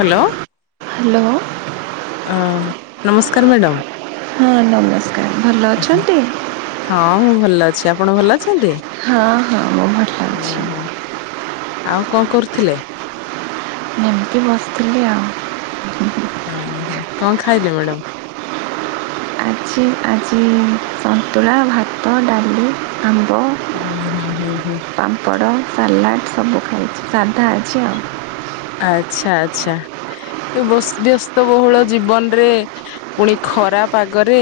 Hello. Hello. ଅଁ ନମସ୍କାର madam. ହଁ ନମସ୍କାର ଭଲ ଅଛନ୍ତି? ହଁ ମୁଁ ଭଲ ଅଛି ଆପଣ ଭଲ ଅଛନ୍ତି? ହଁ ହଁ ମୁଁ ଭଲ ଅଛି। ଓହୋ ଆଉ କଣ କରୁଥିଲେ? ଏମିତି ବସିଥିଲି ଆଉ। ଉଁ ଉଁ କଣ ଖାଇଲେ ମ୍ୟାଡ଼ାମ? ଆଜି ଆଜି ସନ୍ତୁଳା, ଭାତ, ଡାଲି, ଆମ୍ବ ହଁ ହଁ ହଁ ହଁ। ପାମ୍ପଡ଼ ସାଲାଡ଼ ସବୁ ଖାଇଚି ସାଧା ଆଜି ଆଉ। ଆଚ୍ଛା! ଆଚ୍ଛା! ବସ୍ତିବସ୍ତ ବ୍ୟସ୍ତ ବହୁଳ ଜୀବନରେ ପୁଣି ଖରାପ ପାଗରେ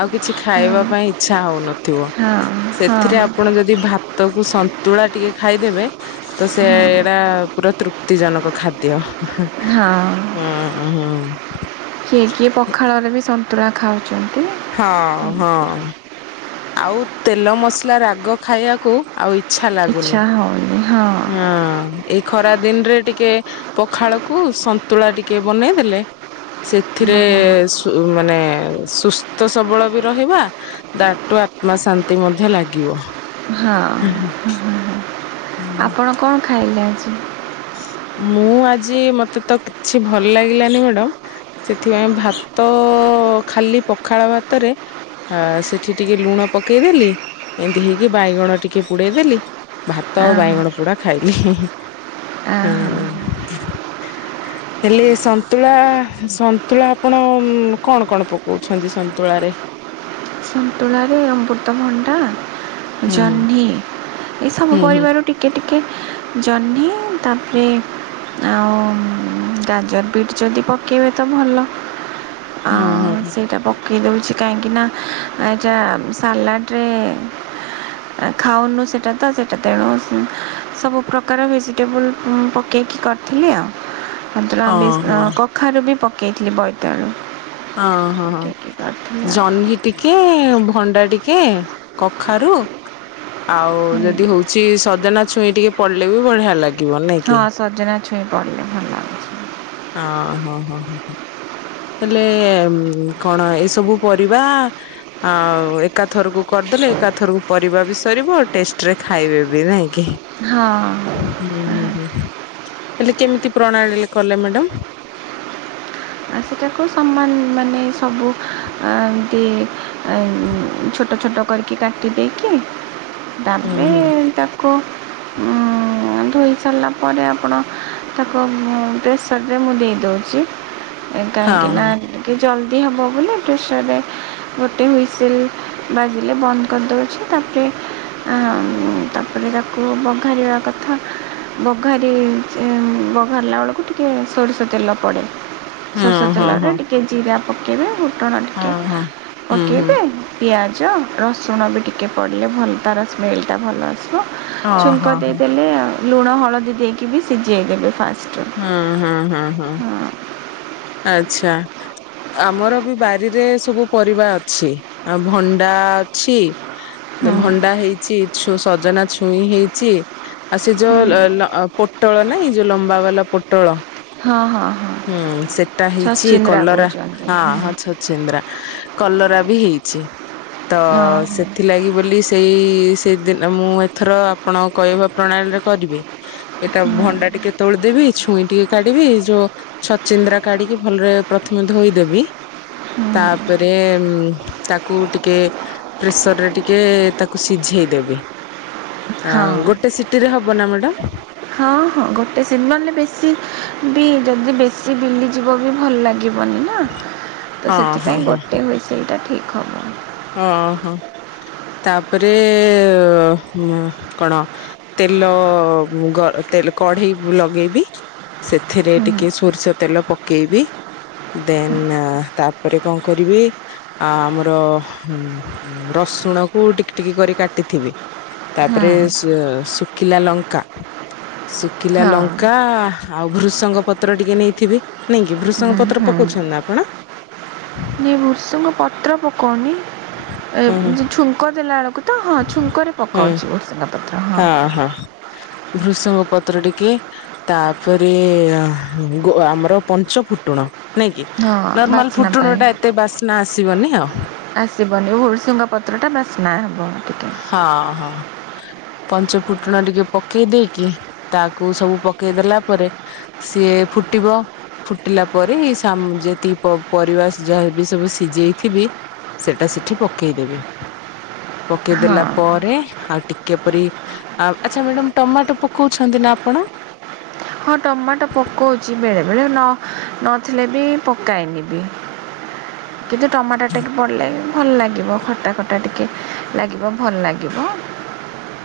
ଆଉ କିଛି ଖାଇବା ହଁ ପାଇଁ ଇଚ୍ଛା ହଉନ ଥିବ ହଁ ହଁ ସେଥିରେ ଆପଣ ଯଦି ଯଦି ଭାତକୁ ସନ୍ତୁଳା ଟିକେ ଖାଇଦେବେ ତ ସେରା ପୁରା ତୃପ୍ତି ଜନକ ଖାଦ୍ୟ ହଁ ହଁ। କିଏ କିଏ ପଖାଳରେ ବି ସନ୍ତୁଳା ଖାଉଚନ୍ତି? ହଁ ହଁ ଆଉ ତେଲ ମସଲା ରାଗ ଖାଇବାକୁ ଆଉ ଇଚ୍ଛା ଇଚ୍ଛା ହଉନି ହଁ। ଅଁ ଏଇ ଖରା ଦିନରେ ଟିକେ ପଖାଳକୁ ସନ୍ତୁଳା ଟିକେ ବନେଇଦେଲେ ସେଥିରେ ବଢ଼ିଆ ମାନେ ସୁସ୍ଥ ସବଳ ବି ରହିବା ତାଠୁ ଆତ୍ମା ଶାନ୍ତି ମଧ୍ୟ ଲାଗିବ। ହଁ ଆପଣ କଣ ଖାଇଲେ ଆଜି ମୁଁ ଆଜି ମତେ ତ କିଛି ଭଲ ଲାଗିଲାନି ମ୍ୟାଡ଼ାମ ସେଥିପାଇଁ ଭାତ ଖାଲି ପଖାଳ ଭାତରେ ଆ ସେଠି ଟିକେ ଲୁଣ ପକେଇଦେଲି ଏମତି ହେଇକି ବାଇଗଣ ଟିକେ ପୋଡେଇଦେଲି ଭାତ ଆଉ ଆଁ, ବାଇଗଣ ପୋଡା ଖାଇଲି ଇ ହିଁ ହିଁ। ଆଁ, ହୁଁ। ହଁ ହେଲେ ସନ୍ତୁଳା ସନ୍ତୁଳା ଆପଣ କଣ କଣ ପକଉଛନ୍ତି ସନ୍ତୁଳାରେ। ସନ୍ତୁଳାରେ ଅମୃତଭଣ୍ଡା, ହୁଁ ଜହ୍ନି ଏସବୁ ହୁଁ ହୁଁ ପରିବାର ଟିକେ ଟିକେ ଜହ୍ନି ତାପରେ ଆଉ ଗାଜର ବିଟ୍ ଯଦି ପକେଇବେ ତ ଭଲ। ଆ ହୁଁ ହୁଁ ହୁଁ ହୁଁ ସେଇଟା ପକେଇ ଦେଉଛି କାହିଁକିନା ଏଟା ସାଲାଡ୍ ରେ ଖାଉନୁ ସେଟା ତ ସେଇଟା ତେଣୁ ସବୁ ପ୍ରକାର ଭେଜି ଟେବୁଲ୍ ପକେଇକି କରି ଥିଲି ଆଉ ହଁ ସେଥିରେ ହଁ କଖାରୁ ବି ପକେଇଥିଲି ବୈତାଳୁ ହଁ-ହଁ ଜହ୍ନି ଟିକେ ଭଣ୍ଡା ଟିକେ କଖାରୁ ଆଉ ଯଦି ହଉ ଛି ସଜନା ଛୁଇଁ ଟିକେ ପଡିଲେ ବି ବଢିଆ ଲାଗିବ ନାଇଁ କି? ହଁ ସଜନା ଛୁଇଁ ପଡ଼ିଲେ ଭଲ ଲାଗେ। ହଁ-ହଁ-ହଁ-ହଁ। ହେଲେ କଣ ଏସବୁ ପରିବା ଆଉ ଏକା ଥରକୁ କରିଦେଲେ ଏକାଥରକୁ ପରିବା ବି ସରିବ ଆଉ ଟେଷ୍ଟ ରେ ଖାଇବେ ବି ନାଇଁ କି? ହଁ। ହୁଁ-ହୁଁ-ହୁଁ ହେଲେ କେମିତି ପ୍ରଣାଳୀରେ କଲେ ମ୍ୟାଡ଼ମ୍? ସେଇଟାକୁ ସମାନ ମାନେ ସବୁ ଆ ଏମ୍ତି ଆଉ ଛୋଟ-ଛୋଟ କରିକି କାଟି ଦେଇକି ହୁଁ ତାପରେ ହୁଁ ତାକୁ କ ଉଁ ଧୋଇ ସାରିଲା ପରେ ଆପଣ ତାକୁ ପ୍ରେସରରେ ମୁଁ ଦେଇ ଦେଉଚି। ଏ କାହିଁକି ନା ହଁ [unintelligible] ଜଲ୍ଦୀ ହବବୋଲି ପ୍ରେସର୍ ରେ ଗୋଟେ ହୁଇସିଲ୍ ବାଜିଲେ ବନ୍ଦ୍ କରିଦଉଛି ତାପରେ-ତାପରେ ତାକୁ ବଘାରିବା କଥା। ବଘାରି ବଘାରିଲାବେଳକୁ ଟିକେ ସୋରିଷ ତେଲ ପଡ଼େ। ହଁ ସୋରିଷ ହଁ ତେଲରେ ହଁ ଟିକେ ଜିରା ପକାଇବେ ଫୁଟଣ ହଁ ଟିକେ ହଁ ହଁ। ହୁଁ ହୁଁ ପକାଇବେ ପିଆଜ ରସୁଣ ବି ଟିକେ ପଡ଼ିଲେ ଭଲ ତାର ସ୍ମେଲ୍ ଟା ଭଲ ଆସିବ ହଁ ଛୁଙ୍କ ହଁ ହଁ ଦେଇଦେଲେ ଲୁଣ ହଳଦୀ ଦେଇକି ବି ସିଝେଇଦେବେ ଫାଷ୍ଟ। ହୁଁ-ହୁଁ-ହୁଁ-ହୁଁ। ହଁ ଆଚ୍ଛା। ଆମର ବି ବାରିରେ ସବୁ ପରିବା ଅଛି, ଆଉ ଭଣ୍ଡା ଅଛି ହଁ ଭଣ୍ଡା ହେଇଛି ସଜନା ଛୁଇଁ ହେଇଛି ଆଉ ସେ ହଁ ଯୋଉ ପୋଟଳ ନାଇଁ ଯୋଉ ଲମ୍ବା ବାଲା ପୋଟଳ ହଁ-ହଁ-ହଁ। [unintelligible] ହେଇଚି କଲରା ହଁ ହଁ ଛଚିନ୍ଦ୍ରା କଲରା ବି ହେଇଛି ତ ହଁ ସେ ଥିଲାଗି ବୋଲି ସେଇ ସେଇଦିନ ମୁଁ ଏଥର ଆପଣଙ୍କ କହିବା ପ୍ରଣାଳୀରେ କରିବି। ଏଟା ଭଣ୍ଡା ଟିକେ ତୋଳିଦେବି ଛୁଇଁ ଟିକେ କାଢିବି ଯୋଉ ଛଚିନ୍ଦ୍ରା କାଢିକି ଭଲରେ ପ୍ରଥମେ ଧୋଇଦେବି। ହଁ ତାପରେ ତାକୁ ଟିକେ ପ୍ରେସର୍ ରେ ଟିକେ ତାକୁ ସିଝେଇ ଦେବି। ଆ ହଁ ଗୋଟେ ସିଟିରେ ହବ ନା ମ୍ୟାଡ଼ମ୍? ହଁ-ହଁ ଗୋଟେ [unintelligible] ବେଶୀ ବି ଯଦି ବେଶୀ ବିଲିଯିବ ବି ଭଲ ଲାଗିବନି ନା। ତ ହଁ ହଁ ସେଥିପାଇଁ ଗୋଟେ ହୁଇସିଲ୍ ଟା ଠିକ୍ ହବ। ଓହୋ ତାପରେ କଣ? ତେଲ ଗ ତେଲ କଢେଇ ଲଗେଇବି ସେଥିରେ ହଁ ଟିକେ ସୋରିଷ ତେଲ ପକେଇବି। ଦେନ୍ ତାପରେ କଣ କରିବି ଆ ଆମର ହୁଁ ରସୁଣ କୁ ଟିକିଟିକି କରି କାଟିଥିବି ତାପରେ ହଁ ଶୁକିଲା ଲଙ୍କା-ଶୁକିଲା ହଁ ଲଙ୍କା ଆଉ ଭୃସଙ୍ଗ ପତ୍ର ଟିକେ ନେଇଥିବି ନାଇଁ କି, ହୁଁ ଭୃସଙ୍ଗ ପତ୍ର ହୁଁ ପକଉଛନ୍ତି ନା ଆପଣ? [inaudible] ଭୃସଙ୍ଗ ପତ୍ର ପକୋଉନି, ଏ ହୁଁ ହୁଁ ଯୋଉ ଛୁଙ୍କ ଦେଲାବେଳକୁ ତାକୁ ତ ହଁ ଛୁଙ୍କରେ ପକଉଛି ଭୃସଙ୍ଗ। ହଁ-ହଁ ଭୃଷଙ୍ଗ ପତ୍ର ଟିକେ ତାପରେ ଆହ ଗୋ ଆମର ପଞ୍ଚ ଫୁଟୁଣ। ନାଇଁ କିି ହଁ ନର୍ମାଲ ବାସ୍ନା ଫୁଟୁଣ ପାଇଁ ଟା ଏତେ ବାସ୍ନା ଆସିବନି ଆଉ। ଆସିବନି ହୁଡ଼ଶୁଙ୍ଗ ପତ୍ରଟା ବାସ୍ନା ହବ ଟିକେ। ହଁ ହଁ। ପଞ୍ଚ ଫୁଟଣ ଟିକେ ପକେଇ ଦେଇକି ତାକୁ ସବୁ ପକେଇଦଲା ପରେ ସିଏ ଫୁଟିବ। ଫୁଟିଲା ପରେ ସାମ୍ ଯେତିକି ପ ପରିବା ଯାହାବି ସବୁ ସିଝେଇଥିବି ସେଟା ସେଠି ପକେଇଦେବେ। ହଁ ପକେଇଦେଲା ପରେ ଆଉ ଟିକେ କେପରି ଆ ଆଚ୍ଛା ମ୍ୟାଡ଼ାମ ଟମାଟୋ ପକଉଛନ୍ତି ନା ଆପଣ? ହଁ ଟମାଟୋ ପକଉଚି ବେଳେବେଳେ ନ ନଥିଲେ ବି ପକାଏନି ବି। କିନ୍ତୁ ଟମାଟୋ ଟିକେ ପଡ଼ିଲେ ଭଲ ଲାଗିବ ଖଟା ଖଟା ଟିକେ ଲାଗିବ ଭଲ ଲାଗିବ।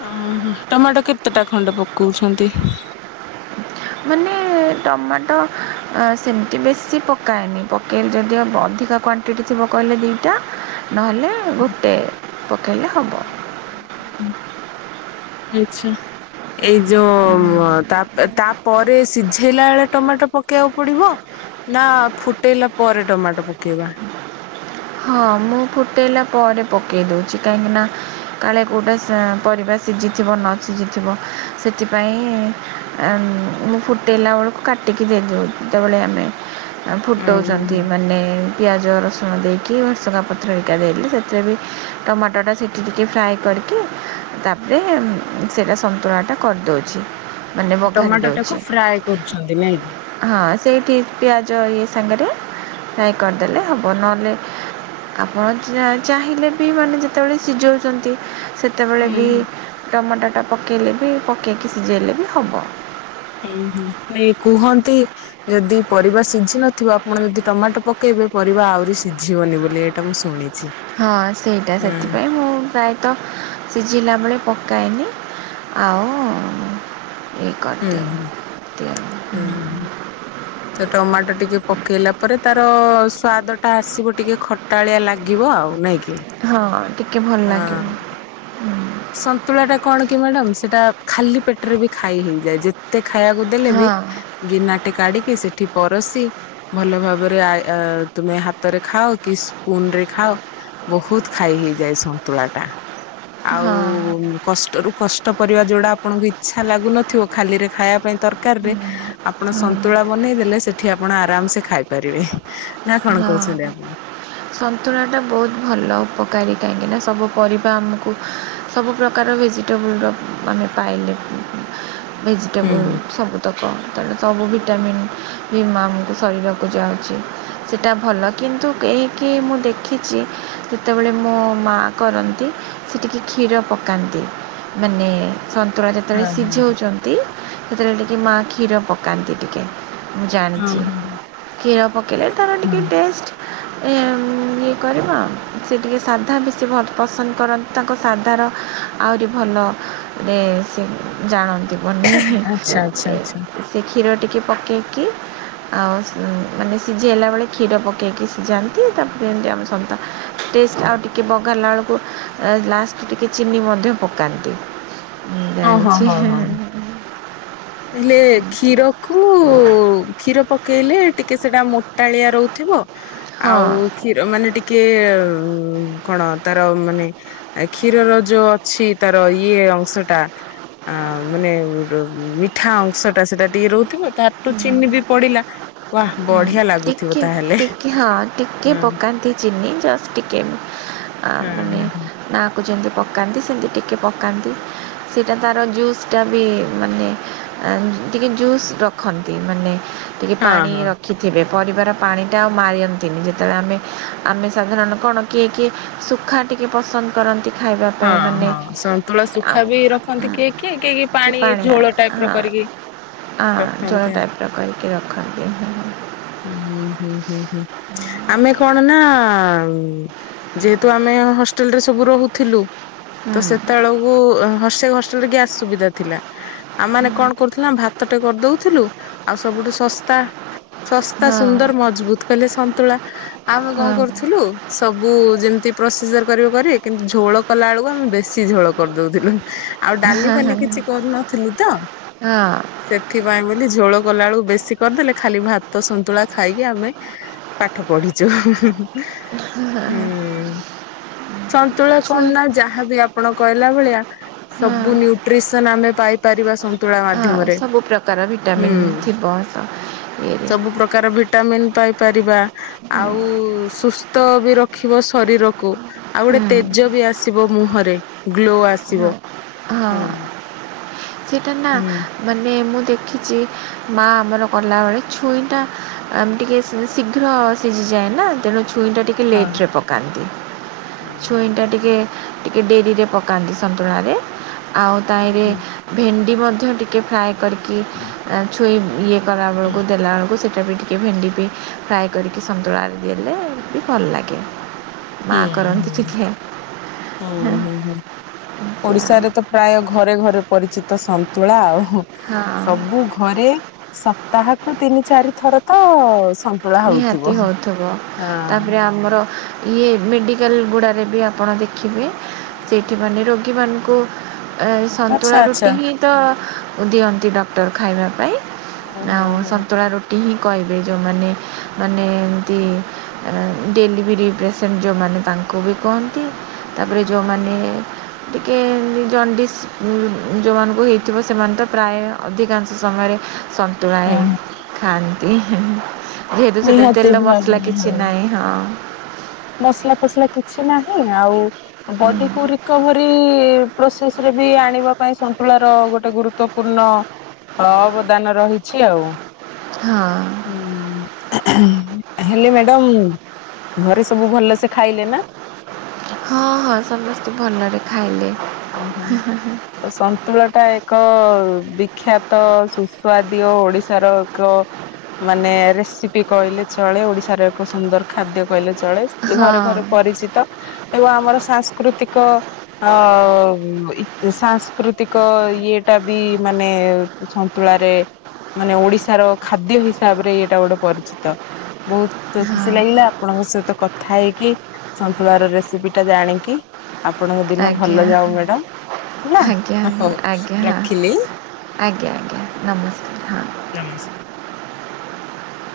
ଉଁ ଟମାଟୋ କେତେଟା ଖଣ୍ଡେ ପକଉଛନ୍ତି? ମାନେ ଟମାଟୋ ଆ ସେମିତି ବେଶୀ ପକାଏନି ପକେଇଲେ ଯଦି ହବ ଅଧିକା କ୍ୱାଣ ଗିଟି ଥିବ କହିଲେ ଦୁଇଟା ନହେଲେ ଗୋଟେ ପକେଇଲେ ହ ହୁଁ ହୁଁ ହୁଁ ଆଚ୍ଛା। ଏଇ ଯୋଉ ତା ପେ ତା ପରେ ସିଝେଇଲା ଏଳେ ଟମାଟୋ ପକେଇବାକୁ ପଡିବ ନା ଫୁଟେଇଲା ପରେ ଟମାଟୋ ପକେଇବା। ହଁ ମୁଁ ଫୁଟେଇଲା ପରେ ପକାଇ ଦଉଚି କାହିଁକିନା କାଳେ କେଉଁଟା ସେଁ ପରିବା ସିଝିଥିବ ନ ସିଝିଥିବ ସେଥିପାଇଁ ଆଁ ମୁଁ ଫୁଟେଇଲା ବେଳକୁ କାଟିକି ଦେଇଦଉ ଯେତେବେଳେ ଆମେ ଆ ଉଁ ହୁଁ ଫୁଟଉଚନ୍ତି ହୁଁ ମାନେ ପିଆଜ ରସୁଣ ଦେଇ କି ଭୁସୁଙ୍ଗା ପତ୍ରଏକା ଦେଇକିରି ସେଥିରେ ବି ଟମାଟୋଟା ସିଝି ସିଝି ଫ୍ରାଏ କରିକି ତା ଇ ସେଇଟା ସନ୍ତୁଳା ଟା କରିଦଉଛି। ସେ ଟମାଟୋ ଟାକୁ ଫ୍ରାଏ କରୁଛନ୍ତି ନାଇଁ କି? ହଁ ସେଇଠି ପିଆଜ ଇଏ ସାଙ୍ଗରେ ନାଇଁ କରିଦେଲେ ହବ। ନ ହେଲେ ଆପଣ ଚା ଚାହିଁଲେ ବି ମାନେ ଯେତେବେଳେ ସିଜଉଚନ୍ତି ସେ ସେତେବେଳେ ହୁଁ ବି ହୁଁ। ଟମାଟୋଟା ପକାଇଲେ ବି ପକେଇକି ସିଜେଇଲେ ବି ହବ। ହୁଁ-ହୁଁ ନେ କୁହନ୍ତି। ଯଦି ପରିବା ସିଝି ନଥିବ ଆପଣ ଯଦି ଟମାଟୋ ପକେଇବେ ପରିବା ଆହୁରି ସିଝିବନି ବୋଲି ଏ ଏଟା ମୁଁ ଶୁଣିଛି। ହଁ ସେଇଟା ହୁଁ ସେଥିପାଇଁ ମୁଁ ପ୍ରାୟ ତ ସିଜିଲା ବେଳେ ପକାଏନି। ଆଉ ଇଏ କ ହୁଁ-ହୁଁ। ତିଆ ହୁଁ ହୁଁ। ସେ ଟମାଟୋ ଟିକେ ପକେଇଲା ପରେ ତାର ସ୍ଵାଦ ଟା ଆସିବ ଟିକେ ଖଟାଳିଆ ଲାଗ ଗିବ ଆଉ ନେଇକି ହଁ ଟିକେ ଭଲ ଲାଗିବ ହୁଁ। ସନ୍ତୁଳା ଟା କଣ କି ମ୍ୟାଡାମ ସେଟା ଖାଲି ପେଟରେ ବି ଖାଇ ହେଇଯାଏ। ଯେତେ ଖାଇବାକୁ ଦେଲେ ବି ହଁ ଗିନାଟେ କାଢିକି ସେଠି ପରସି ଭଲ ଭାବରେ ଆଏ ଅ ତୁମେ ହାତରେ ଖାଅ କି ସ୍ପୁନ ରେ ଖାଅ ବହୁତ ଖାଇ ହେଇଯାଏ ସନ୍ତୁଳା ଟା ଆଉ ହଁ କଷ୍ଟରୁ କଷ୍ଟ ପରିବା ଯୋଉଡା ଆପଣଙ୍କୁ ଇଛା ଲାଗୁନଥିବ ଖାଲି ରେ ଖାଇବା ପାଇଁ ତରକାରି ହୁଁ, ରେ ଆପଣ ହୁଁ, ସନ୍ତୁଳା ବନେଇ ଦେଲେ ସେଠି ଆପଣ ଆରାମସେ ଖାଇପାରିବେ। ନା କଣ ହଁ। କହୁଛନ୍ତି ଆପଣ ସନ୍ତୁଳାଟା ବହୁତ ଭଲ ଉପକାରୀ କାହିଁକିନା ସବୁ ପରିବା ଆମକୁ ସବୁ ପ୍ରକାର ଭେଜିଟେବୁଲ୍ ର ମାନେ ପାଇଲେ ହୁଁ ଭେଜିଟେବୁଲ୍ ସବୁ ତ କଣତେଣୁ ସବୁ ଭିଟାମିନ୍ ବି ଆମକୁ ଶରୀରକୁ ଯାଉଚି। ସେଇଟା ଭଲ କିନ୍ତୁ କେହିକି ମୁଁ ଦେଖିଛି ଯେତେବେଳେ ମୋ ମା କରନ୍ତି। ସେଟିକେ କ୍ଷୀର ପକାନ୍ତି ମାନେ ସନ୍ତୁଳା ହଁ ଯେତେବେଳେ ହଁ ସିଝଉଛନ୍ତି ସେତେବେଳେ ଟିକେ ମା କ୍ଷୀର ପକାନ୍ତି ଟିକେ। ମୁଁ ହଁ ଜାଣିଚି, ହଁ। କ୍ଷୀର ପକେଇଲେ ତାର ଟିକେ ଟେଷ୍ଟ୍। ଏମ୍ ଉଁ, ଇଏ କରିବ ସେ ଟିକେ ସାଧା ବି ସେ ଭଲ ପସନ୍ଦ କରନ ତାଙ୍କ ସାଦାର ଆହୁରି ଭଲ ରେ ସିଏ ବି ଜାଣନ୍ତି। ମାନେ ଆଚ୍ଛା ଆଚ୍ଛା ଏ ଆଚ୍ଛା ସେ କ୍ଷୀର ଟିକେ ପକେଇକି ଆଉ ସି ମାନେ ସିଝେ ଜେଇଲା ବେଳେ କ୍ଷୀର ପକେଇକି ସିଜାନ୍ତି। ତାପରେ ଯେମିତି ଆମେ ସନ୍ତୁଆ ଟେଷ୍ଟ ଆଉ ଟିକେ ବଘାରିଲା ବେଳକୁ ଏ ଲାଷ୍ଟ ଟିକେ ଚିନି ମଧ୍ୟ ପକାନ୍ତି। ହଁ, ହଁ, ଜାଣିଛି ହଁ, ହଁ। ହେଲେ କ୍ଷୀର କୁ କ୍ଷୀର ପକେଇଲେ ଟିକେ ସେଟା ମୋଟାଳିଆ ରହୁଥିବ। ଆଉ ହଁ କ୍ଷୀର ମାନେ ଟିକେ କଣ ତାର ମାନେ କ୍ଷୀରର ଯୋଉ ଅଛି ତାର ଇଏ ଅଂଶ ଟା। ଆଉ ମାନେ ର-ମି ଠା ଅଂଶଟା ସେଟା ଟିକେ ରହୁଥିବ, ତାପରେ ଚିନି ବି ପଡିଲା। ବା ହୁଁ, ବଢିଆ ଲାଗୁଥିବ ଟିକେ ତାହେଲେ ଟିକିଏ ହଁ ଟିକିଏ ହଁ ପକାନ୍ତି ଚିନି ଜଷ୍ଟ ଟିକିଏ ଏମି ଆ, ହଁ ମାନେ ନାଁ କୁ ଯେମିତି ପକାନ୍ତି ସେମିତି ଟିକେ ପକାନ୍ତି। ସେଇଟା ତାର ଜୁସ୍ ଟା ବି ମାନେ ଏଁ, ଟିକେ ଜୁସ୍ ରଖନ୍ତି। ମାନେ ଟିକେ ହଁ ପାଣି ହଁ ର ଖିଥିବେ, ପରିବାର ପାଣିଟା ଆଉ ମାରନ୍ତିନି, ଯେତେବେଳେ ଆମେ ଆମେ ସାଧାରଣ କଣ କିଏ କିଏ ସୁଖାନ୍ତି। କିଏ ପସନ୍ଦ କରନ୍ତି ଖାଇବା ପାଇଁ, ହଁ ମାନେ ହଁ ସନ୍ତୁଳା ଶୁଖା ଆଉ ବି ରଖନ୍ତି ଉଁ, କିଏ କିଏ କିଏ ପାଣି ପାଣିଆ ଝୋଳ ଟାଇପ ର ହଁ। କରିକି ଆଁ, ଜଳ ରଖନ୍ତି ଟାଇପ୍ ର କରିକି ରଖନ୍ତି ହଁ। ଆମୁ ହୁଁ, ହୁଁ, ହୁଁ ଆମେ କଣ ନା ଆଉ ଯେହେତୁ ଆମେ ହଷ୍ଟେଲ୍ ରେ ସବୁ ରହୁଥିଲୁ। ହୁଁ ତ ସେତେବେଳକୁ ଅଁ, ସେ ହଷ୍ଟେଲ ରେ ଗ୍ୟାସ୍ ସୁବିଧା ଥିଲା। ଆମେ ମାନେ ହୁଁ। କଣ କରୁଥିଲୁ ନା ଭାତ ଟେ କରିଦଉଥିଲୁ। ଆଉ ସବୁଠୁ ଶସ୍ତା ଶସ୍ତା ହଁ ସୁନ୍ଦର ମଜବୁତ୍ କହିଲେ ସନ୍ତୁଳା। ଆମେ କଣ ହଁ କରୁଥିଲୁ ସବୁ ଯେମିତି ପ୍ରୋସିଜରୂ କରିବେ କରିବେ। କିନ୍ତୁ ଝୋଳ କଲା ବେଳକୁ ଆମେ ବେଶୀ ଝୋଳ କରିଦଉଥିଲୁ। ଆଉ ଡାଲି ଫାଲି ହଁ କିଛି କରୁନଥିଲୁ ତ। ହଁ ସେ ଥିପାଇଁ ବୋଲି ଝୋଳ କଲା ବେଳକୁ ବେଶୀ କରିଦେଲେ। ଖାଲି ଭାତ ସନ୍ତୁଳା ଖାଇକି ଆମେ ପାଠ ପଢିଚୁ। ହଁ, ହଁ। ସନ୍ତୁଳା କଣ ନା ଯାହାବି ଆପଣ କହିଲା ଭଳିଆ ହଁ ସବୁ ନ୍ୟୁଟ୍ରିସନ୍ ଆମେ ପାଇ ପାରିବା ସନ୍ତୁଳା ହଁ ମାଧ୍ୟମରେ। ସବୁ ପ୍ରକାର ହୁଁ, ଭିଟାମିନ୍ ଥିବ ସ ଇଏରେ ସବୁ ପ୍ରକାର ଭି ଟାମିିନ୍ ପାଇପାରିବା ଆଉ ସୁସ୍ଥ ବି ରଖିବ ଶରୀରକୁ। ଆଉ ଗୋଟେ ହୁଁ ତେଜ ବି ଆସିବ ମୁହଁରେ। ଗ୍ଲୋ ଆ ହଁ, ହଁ ସେଇଟା ନା ମାନେ ମୁଁ ଦେଖିଚି ମା ଆମର କଲାବେଳେ ଛୁଇଁଟା ଆମ୍ ଟିକେ ସେ ଶୀଘ୍ର ସିଜିଯାଏ ନା। ତେଣୁ ଛୁଇଁ ଟା ଟି କେ ହଁ। ଲେଟ୍ ରେ ପକାନ୍ତି, ହୁଁ ଛୁଇଁଟା ଟିକେ ଟିକେ ଡେରିରେ ପ କାନ୍ତି ସନ୍ତୁଳାରେ। ଆଉ ହୁଁ ତାଇଁରେ ହୁଁ ଭେଣ୍ଡି ମଧ୍ୟ ଟିକେ ଫ୍ରାଏ କରିକି [inaudible] ଆ, ଛୁଇଁ ଇଏ କଲାବେଳକୁ ଦେଲାବେଳକୁ ସେ ସେଟା ବି ଟିକେ, ଭେଣ୍ଡି ବି ଫ୍ରାଏ କରିକି ସନ୍ତୁଳାରେ ଦେଲେ ବି ଭଲ ଲାଗେ। ମା ହୁଁ କରନ୍ତି ଟିଖେ, ହଁ। ହୁଁ ହୁଁ। ଓଡିଶାରେ ତ ପ୍ରାୟ ଘରେ ଘରେ ପରିଚିତ ସନ୍ତୁଳା ଆଉ ହଁ ସବୁ ଘରେ ସପ୍ତାହକୁ ତିନି ଚାରି ଥର ତ ସ ନିହାତି ହଉଥିବ ତାପରେ ଆମର ଇଏ ମେଡ଼ିକାଲ ଗୁଡ଼ାରେ ବି ଆପଣ ଦେଖିବେ ହଁ ହଁ ସେଇଠି ହଁ। ମାନେ ରୋଗୀମାନଙ୍କୁ ଏ ଆଚ୍ଛା ସନ୍ତୁଳା ଆଚ୍ଛା। ରୁଟି ହିଁ ତ ଦିଅନ୍ତି ଡକ୍ଟର ଖାଇବା ପାଇଁ। ହଁ ହଁ ଆଉ ହଁ। ସନ୍ତୁଳା ରୁଟି ହିଁ କହିବେ ଯୋଉମାନେ ମାନେ ଏମିତି ଡେଲିଭରି ପେସେଣ୍ଟ ଯେଉଁମାନେ ତାଙ୍କୁ ବି କୁହନ୍ତି। ତାପରେ ଯୋଉମାନେ ଟିକେ ଜଣ୍ଡିସ୍ ଯେଉଁମାନଙ୍କୁ ହେଇଥିବ ସେମାନେ ତ ପ୍ରାୟ ଅଧିକାଂଶ ସମୟରେ ସନ୍ତୁଳା ହୁଁ ହିଁ ହୁଁ। ଖାଆନ୍ତି। ଯେହେତୁ ସେଥିରେ ନିହାତି ତେଲ ମସଲା ଭାବରେ ହଁ କିଛି ନାହିଁ ହଁ। ମସଲା ଫସଲା କିଛି ନାହିଁ ଆଉ ବଡି କୁ ରିକଭରି ପ୍ରସେସରେ ବି ଆଣିବା ପାଇଁ ସନ୍ତୁଳା ର ଗୋଟେ ଗୁରୁତ୍ୱପୂର୍ଣ୍ଣ ଅବଦାନ ରହିଛି ଆଉ। ହଁ। ହଁ ହେଲେ ମ୍ୟାଡାମ ଘରେ ସବୁ ଭଲସେ ଖାଇଲେ ନା? ହଁ ହଁ ସମସ୍ତେ ଭଲରେ ଖାଇଲେ। ଓହୋ। ତ ସନ୍ତୁଳାଟା ଏକ ବିଖ୍ୟାତ ସୁସ୍ୱାଦୀୟ ଓଡ଼ିଶାର ଏକ ମାନେ ରେସିପି କହିଲେ ଚଳେ ଓଡିଶାର ଏକ ସୁନ୍ଦର ଖାଦ୍ୟ କହିଲେ ଚଳେ ହଁ ଘରେ ଘରେ ପରିଚିତ ଏବଂ ଆମର ସାଂସ୍କୃତିକ ଅ ସାଂସ୍କୃତିକ ଇଏ ଟା ବି ମାନେ ସନ୍ତୁଳାରେ ମାନେ ଓଡିଶାର ଖାଦ୍ୟ ହିସାବରେ ଏଇଟା ଗୋଟେ ପରିଚିତ ବହୁତ ବହୁତ ହଁ ଖୁସି ଲାଗିଲା ଆପଣଙ୍କ ସହିତ କଥା ହେଇକି ସନ୍ତୁଳାର ରେସିପି ଟା ଜାଣିକି ଆପଣଙ୍କ ଦିନ ଆଜ୍ଞା ଭଲ ଯାଉ ମ୍ୟାଡାାମ ହେଲା ଆଜ୍ଞା ଆଜ୍ଞା ହଉ ଆଜ୍ଞା ହଁ ରଖିଲି। ଆଜ୍ଞା ଆଜ୍ଞା ନମସ୍କାର ହଁ। [unintelligible]